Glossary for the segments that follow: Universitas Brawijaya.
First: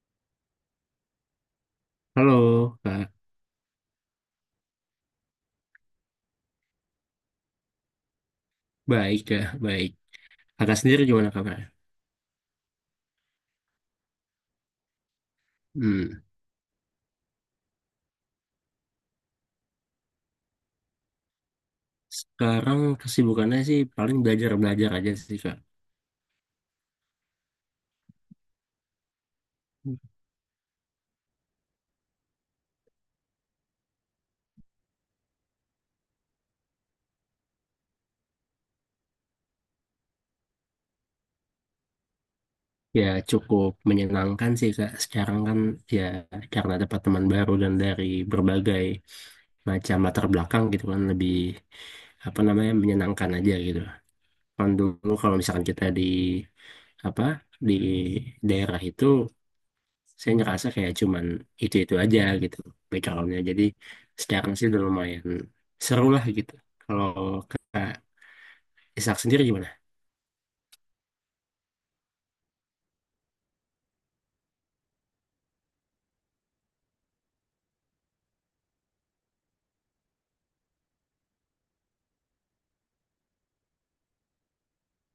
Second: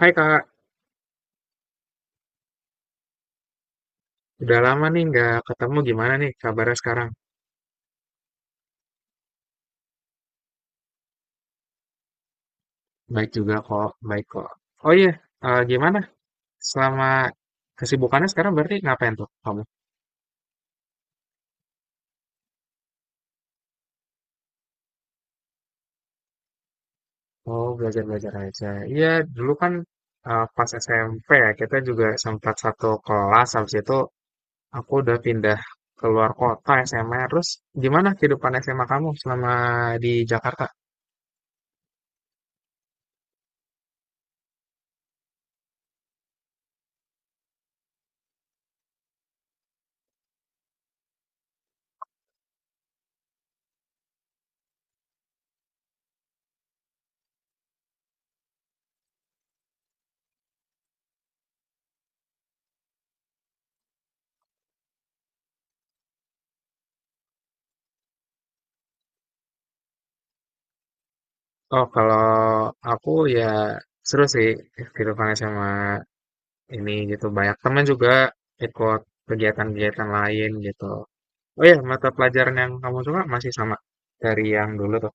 Hai, Kak, Halo, Kak. udah lama nih nggak ketemu. Gimana nih kabarnya sekarang? Baik, Kak. Baik. Kakak sendiri gimana kabarnya? Baik juga kok, baik kok. Oh iya, eh, gimana? Hmm. Selama kesibukannya sekarang berarti ngapain tuh kamu? Sekarang kesibukannya sih paling belajar-belajar aja sih, Kak. Oh, belajar-belajar aja. Iya, dulu kan pas SMP ya, kita juga sempat satu kelas. Habis itu aku udah pindah keluar kota SMA. Terus gimana kehidupan SMA kamu selama di Jakarta? Ya, cukup menyenangkan sih, Kak. Sekarang kan ya karena dapat teman baru dan dari berbagai macam latar belakang gitu kan lebih apa namanya menyenangkan aja gitu. Kan dulu kalau misalkan kita di apa di daerah itu saya ngerasa kayak cuman itu-itu aja gitu backgroundnya. Jadi sekarang sih udah lumayan seru lah gitu. Kalau Kak Ishak sendiri gimana? Oh, kalau aku ya seru sih kehidupan SMA ini gitu. Banyak teman juga ikut kegiatan-kegiatan lain gitu. Oh ya, mata pelajaran yang kamu suka masih sama dari yang dulu tuh.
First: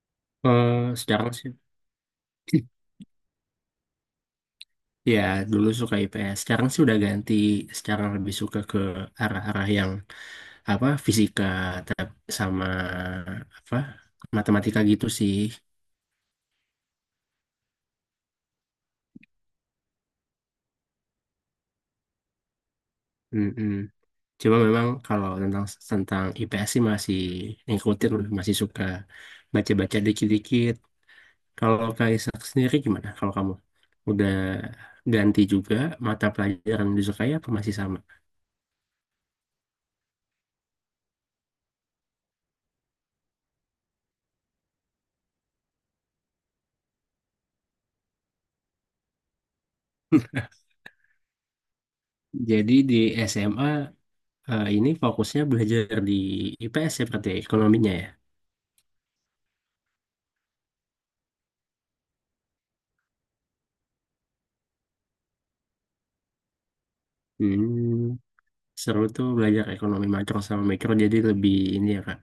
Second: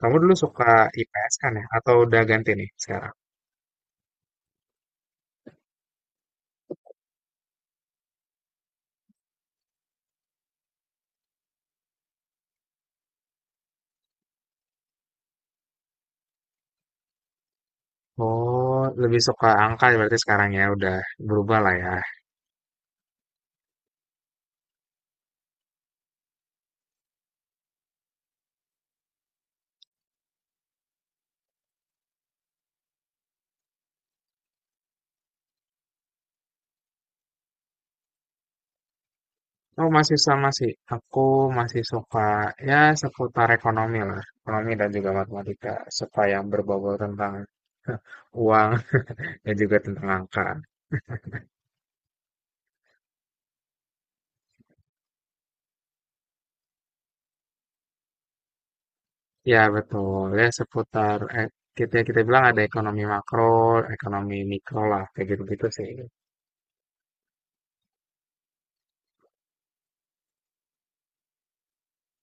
Kamu dulu suka Eh sekarang IPS sih kan ya? Atau udah ganti nih sekarang? Ya dulu suka IPS, sekarang sih udah ganti, sekarang lebih suka ke arah-arah yang apa fisika sama apa matematika gitu sih. Oh, lebih suka angka ya berarti, sekarang ya udah berubah lah ya. Mm-mm. Cuma memang kalau tentang tentang IPS sih masih ngikutin, masih suka baca-baca dikit-dikit. Kalau Kaisak sendiri gimana? Kalau kamu udah ganti juga mata pelajaran yang disukai apa masih sama? Oh, masih sama sih. Aku masih suka ya seputar ekonomi lah. Ekonomi dan juga matematika. Suka yang berbobot tentang uang dan juga tentang angka. Jadi di SMA ini fokusnya belajar di IPS ya berarti ya, ekonominya ya. Ya, betul. Ya, seputar kita kita bilang ada ekonomi makro, ekonomi mikro lah, kayak gitu-gitu sih. Hmm, Seru tuh belajar ekonomi makro sama mikro jadi lebih ini ya Kak,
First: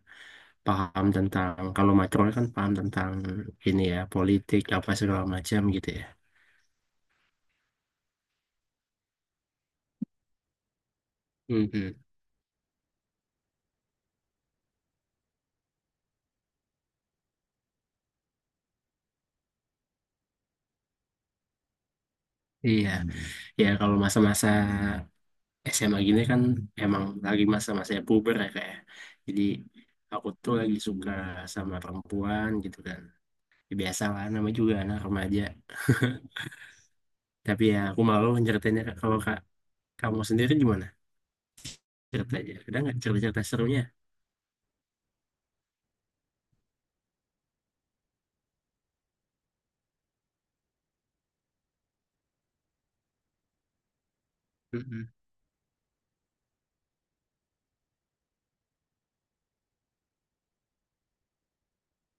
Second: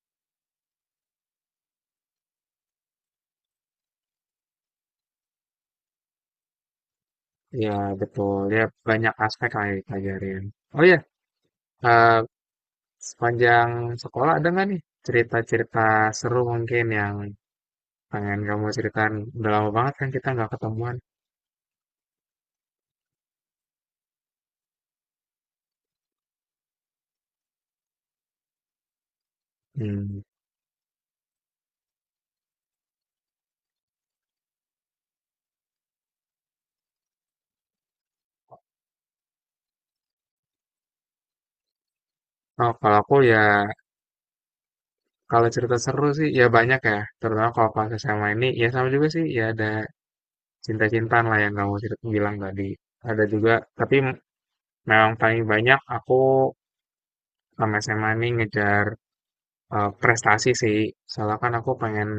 paham tentang kalau makro kan paham tentang ini ya politik apa segala macam gitu ya. Ya, betul. Ya, banyak aspek lah yang dipelajarin. Oh ya, Mhm. eh, sepanjang sekolah ada nggak nih cerita-cerita seru mungkin yang pengen kamu ceritain? Udah lama banget kan kita nggak ketemuan. Iya, ya kalau masa-masa SMA gini kan emang lagi masa masa puber ya kayak jadi Hmm. aku tuh lagi suka sama perempuan gitu kan. Ya, biasa lah namanya juga anak remaja, tapi ya aku malu ceritainnya, Kak. Kalau kak kamu sendiri gimana? Cerita aja, Oh, ada nggak kalau aku ya, cerita-cerita serunya? kalau cerita seru sih ya banyak ya. Terutama kalau pas SMA ini, ya sama juga sih. Ya, ada cinta-cintaan lah yang kamu cerita bilang tadi, ada juga, tapi Mm-mm. memang paling banyak aku sama SMA nih ngejar prestasi sih. Soalnya kan aku pengen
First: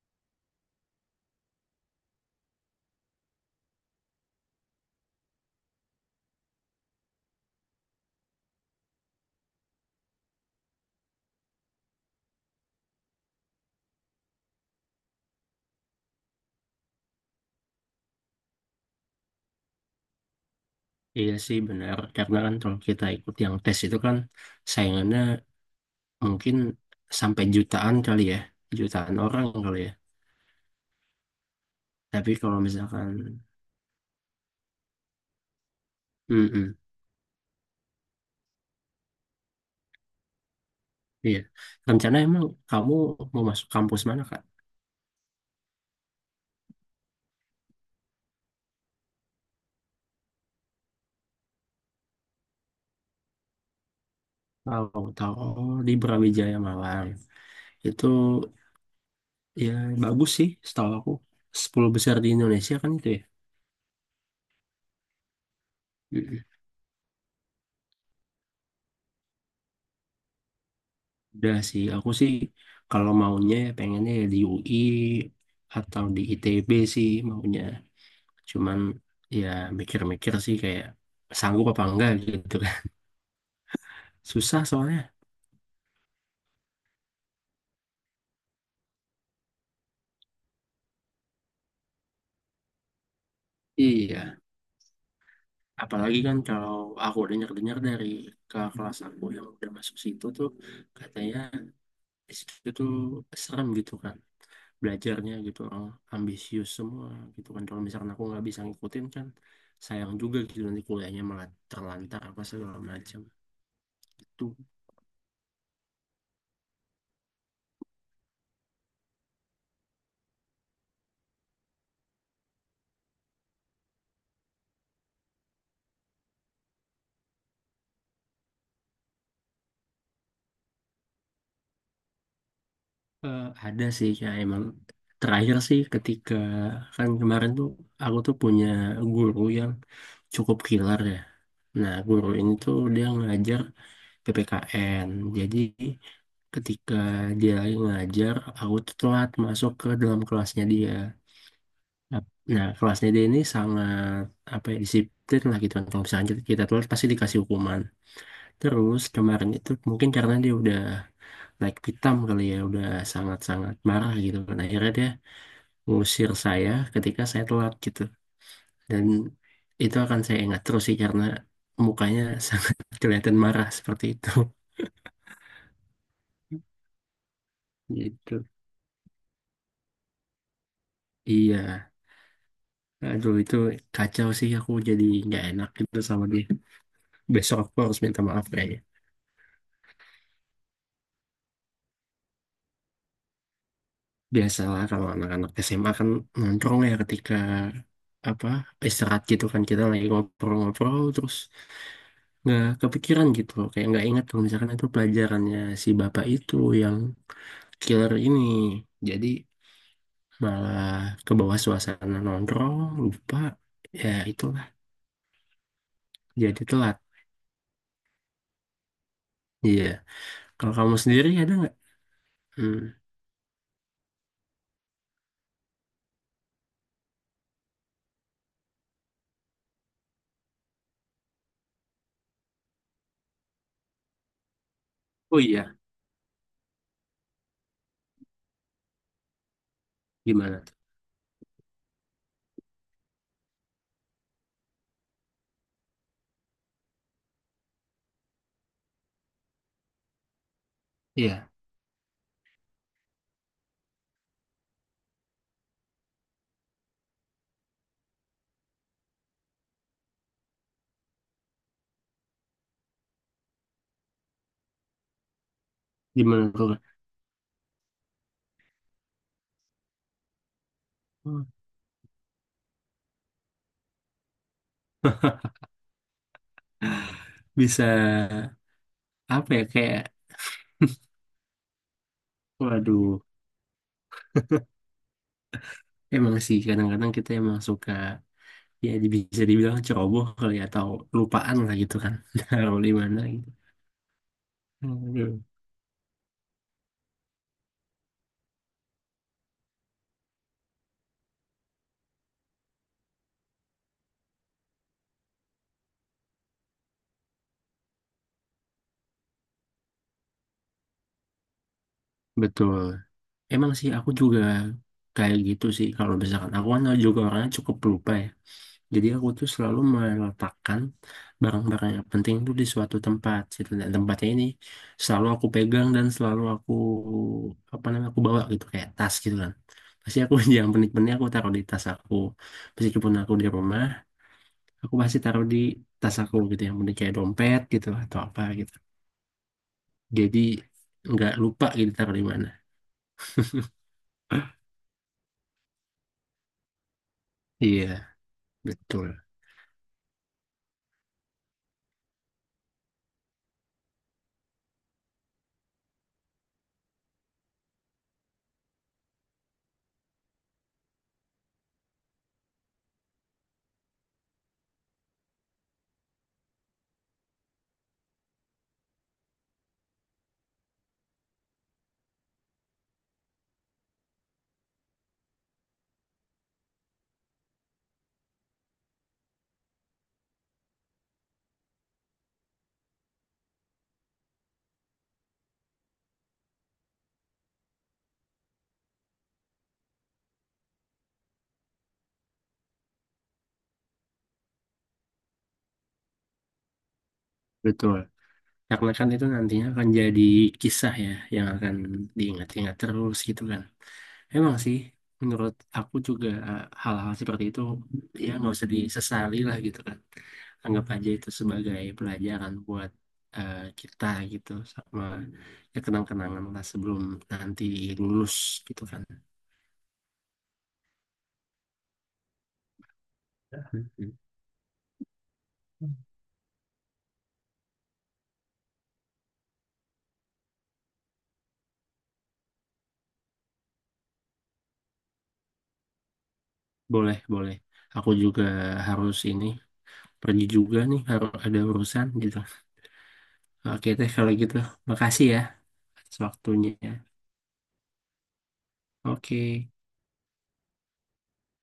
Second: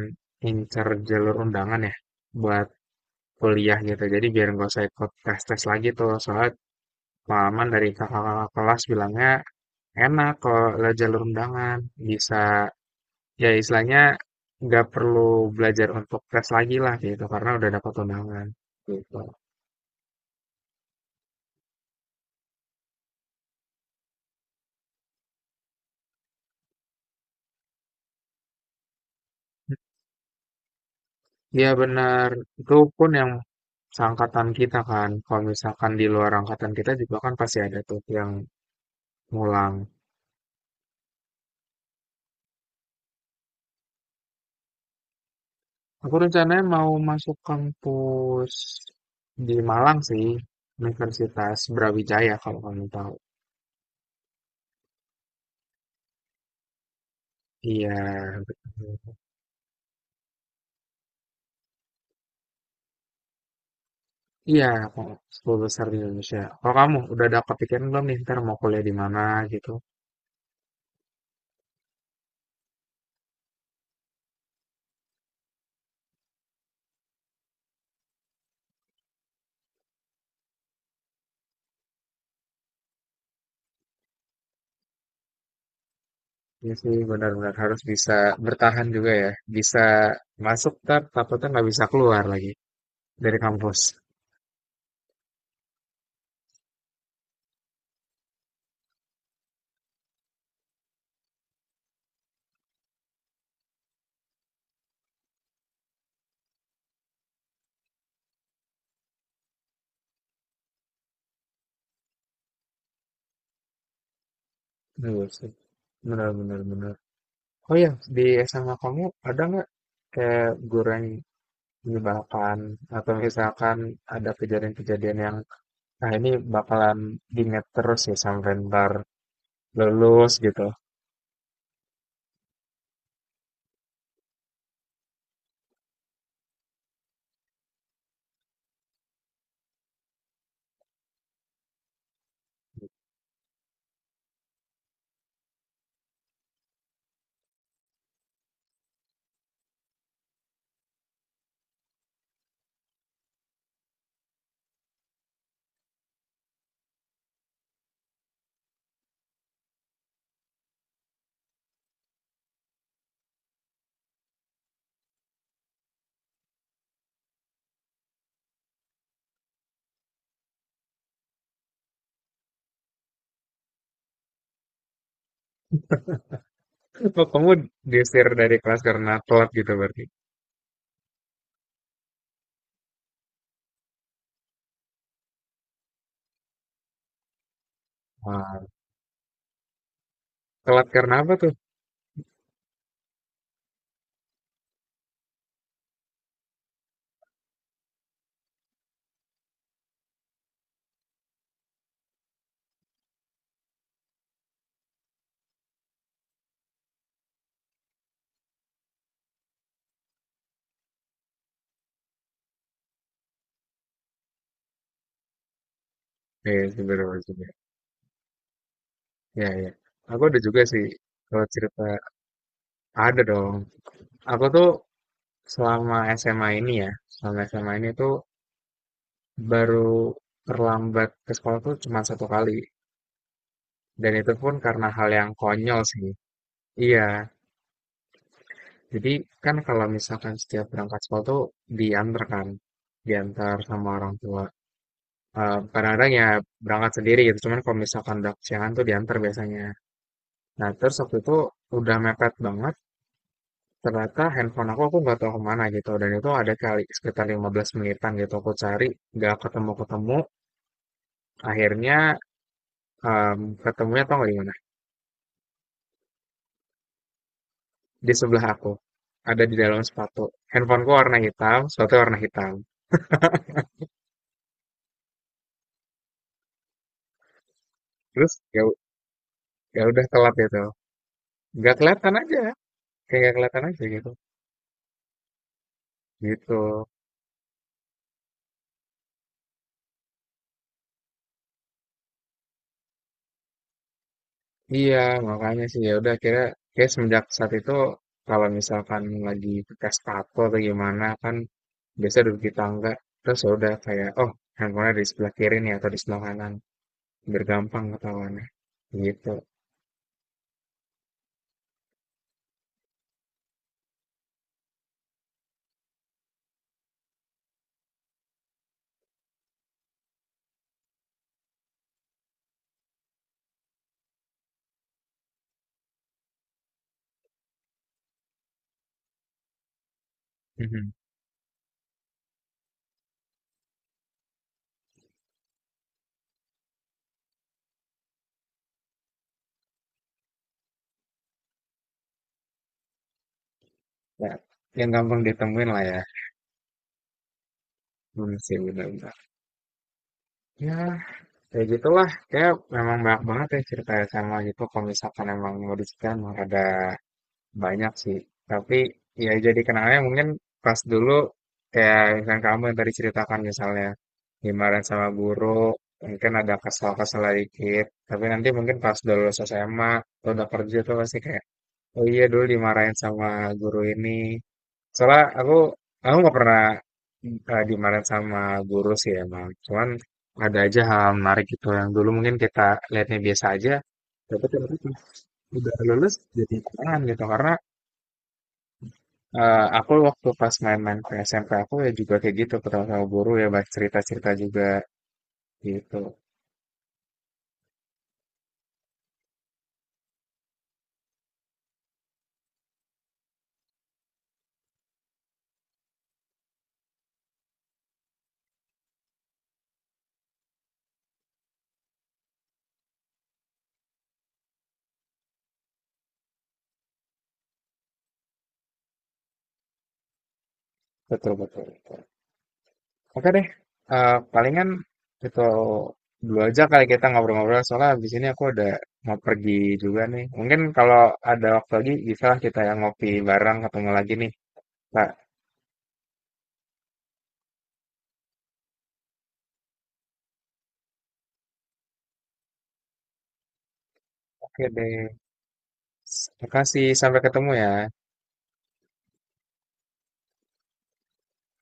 incer jalur undangan ya buat kuliah gitu. Jadi biar nggak usah ikut tes-tes lagi tuh. Soalnya pengalaman dari kakak-kakak kelas bilangnya enak kalau lewat jalur undangan. Bisa ya istilahnya nggak perlu belajar untuk tes lagi lah gitu karena udah dapat undangan gitu. Iya sih benar, karena kan kalau kita ikut yang tes itu kan saingannya mungkin sampai jutaan kali ya, jutaan orang kali ya, Iya benar, tapi kalau itu misalkan pun yang seangkatan kita kan, kalau misalkan di luar angkatan mm kita juga kan pasti ada tuh yang ngulang. iya, rencana emang kamu mau masuk kampus mana, Kak? Aku rencananya mau masuk kampus di Malang sih, Universitas Brawijaya kalau kamu tahu. Tahu, tahu. Oh, di Brawijaya Malang. Iya, Itu betul. ya bagus sih setahu aku. 10 besar di Indonesia kan itu ya. Iya, kok sepuluh besar di Indonesia. Mm-mm. Kalau kamu udah ada kepikiran belum nih, ntar mau kuliah di mana gitu? Udah sih, aku sih kalau maunya ya pengennya ya di UI atau di ITB sih maunya. Cuman ya mikir-mikir sih kayak sanggup apa enggak gitu kan. Susah soalnya. Iya sih, benar-benar harus bisa bertahan juga ya, bisa masuk ntar takutnya nggak bisa keluar lagi dari kampus. Iya, apalagi kan kalau aku dengar-dengar dari ke kelas aku yang udah masuk situ tuh katanya di situ tuh serem gitu kan belajarnya, gitu orang ambisius semua gitu kan, kalau misalkan aku nggak bisa ngikutin kan sayang juga gitu, nanti kuliahnya malah terlantar apa segala macam tuh. Bener sih. Benar, benar, benar. Oh ya, di SMA kamu ada nggak kayak guru yang menyebalkan atau misalkan ada kejadian-kejadian yang, nah, ini bakalan diingat terus ya sampai ntar lulus gitu. Ada sih ya emang, terakhir sih ketika kan kemarin tuh aku tuh punya guru yang cukup killer ya, nah guru ini tuh dia ngajar PPKN, jadi ketika dia lagi ngajar aku tuh telat masuk ke dalam kelasnya dia. Ap- Nah, kelas DD ini sangat apa ya disiplin lah gitu kan. Kalau misalnya kita telat pasti dikasih hukuman. Terus kemarin itu mungkin karena dia udah naik pitam kali ya, udah sangat-sangat marah gitu kan. Akhirnya dia ngusir saya ketika saya telat gitu. Dan itu akan saya ingat terus sih karena mukanya sangat kelihatan marah seperti itu. Oh, kamu diusir Gitu. dari kelas karena telat gitu berarti. Iya. Aduh, itu kacau sih, aku jadi nggak enak gitu sama dia. Besok aku harus minta maaf Wah, kayaknya. telat karena apa tuh? Biasalah kalau anak-anak SMA kan nongkrong ya ketika apa istirahat gitu kan, kita lagi ngobrol-ngobrol terus nggak kepikiran gitu kayak nggak ingat kalau misalkan itu pelajarannya si bapak itu yang killer ini, jadi malah ke bawah suasana nongkrong, lupa, ya itulah, Iya, jadi telat. sebenarnya juga. Ya, ya. Iya, Aku ada juga kalau sih kamu sendiri kalau ada nggak? cerita, Hmm. ada dong. Aku tuh selama SMA ini ya, selama SMA ini tuh baru terlambat ke sekolah tuh cuma satu kali. Dan itu pun karena hal yang Oh iya. konyol sih. Iya, jadi kan kalau misalkan Gimana setiap tuh? berangkat sekolah tuh diantar kan. Diantar sama orang tua. Eh, kadang-kadang ya berangkat sendiri gitu. Cuman kalau misalkan udah kesiangan tuh diantar biasanya. Nah, terus waktu itu Iya, udah mepet banget. Ternyata handphone aku, nggak tahu kemana gitu. Dan itu ada kali sekitar 15 menitan gitu. Aku cari, nggak ketemu-ketemu. Akhirnya ketemunya, tau nggak, gimana tuh? di sebelah aku ada di dalam sepatu. Handphoneku warna Hmm. hitam, sepatu warna hitam, Bisa terus ya apa ya, ya kayak udah telat gitu, nggak kelihatan aja, kayak waduh. nggak kelihatan aja gitu Emang sih gitu. kadang-kadang kita emang suka ya bisa dibilang ceroboh kali ya, atau lupaan lah gitu kan, taruh di mana gitu. Iya, Aduh. makanya sih ya udah akhirnya kayak semenjak saat itu kalau misalkan lagi pakai sepatu atau gimana kan biasa duduk di tangga, terus ya udah kayak, oh, handphonenya di sebelah kiri nih atau di sebelah kanan, biar gampang ketahuannya gitu. Betul. Emang sih aku juga kayak gitu sih, kalau misalkan aku kan juga orangnya cukup lupa ya. Jadi aku tuh selalu meletakkan barang-barang yang penting tuh di suatu tempat gitu. Dan tempatnya ini selalu aku pegang, dan selalu aku apa namanya aku bawa gitu, kayak tas gitu kan. Pasti aku yang Mhm. penting-penting aku taruh di tas aku. Meskipun aku di rumah aku masih taruh di tas aku gitu, yang penting kayak dompet gitu atau apa gitu, jadi nggak lupa gitu taruh di mana. Ya, yang gampang ditemuin lah ya. Iya Hmm, sih betul benar-benar ya. Kayak gitulah, kayak memang banyak banget ya cerita sama gitu, kalau misalkan emang mau diceritain emang rada banyak sih. Tapi ya jadi kenangannya mungkin pas dulu, kayak misalkan kamu yang tadi ceritakan misalnya dimarahin sama guru, mungkin ada kesal-kesal dikit. Tapi nanti mungkin pas udah lulus SMA atau udah kerja tuh pasti kayak, oh iya, dulu dimarahin sama guru ini. Soalnya aku, nggak pernah dimarahin sama guru sih emang. Cuman ada aja hal menarik gitu yang dulu mungkin kita lihatnya biasa aja. Tapi ternyata pas udah lulus jadi tantangan gitu karena aku waktu pas main-main ke SMP aku ya juga kayak gitu, ketemu sama guru ya banyak cerita-cerita juga gitu. betul, karena kan itu nantinya akan jadi kisah ya yang akan diingat-ingat terus gitu kan. Emang sih menurut aku juga hal-hal seperti itu ya nggak usah disesali lah gitu kan, anggap aja itu sebagai pelajaran buat kita gitu, sama ya kenang-kenangan lah sebelum nanti lulus gitu kan. Betul, betul. Oke deh. Eh, palingan itu dulu aja kali kita ngobrol-ngobrol soalnya habis ini aku ada mau pergi juga nih. Mungkin kalau ada waktu lagi bisa lah kita yang ngopi bareng ketemu lagi nih, Pak. Boleh, boleh. Aku juga harus ini pergi juga nih, harus ada urusan gitu. Oke teh kalau gitu. Oke deh, Makasih ya atas waktunya. makasih, sampai ketemu ya. Oke.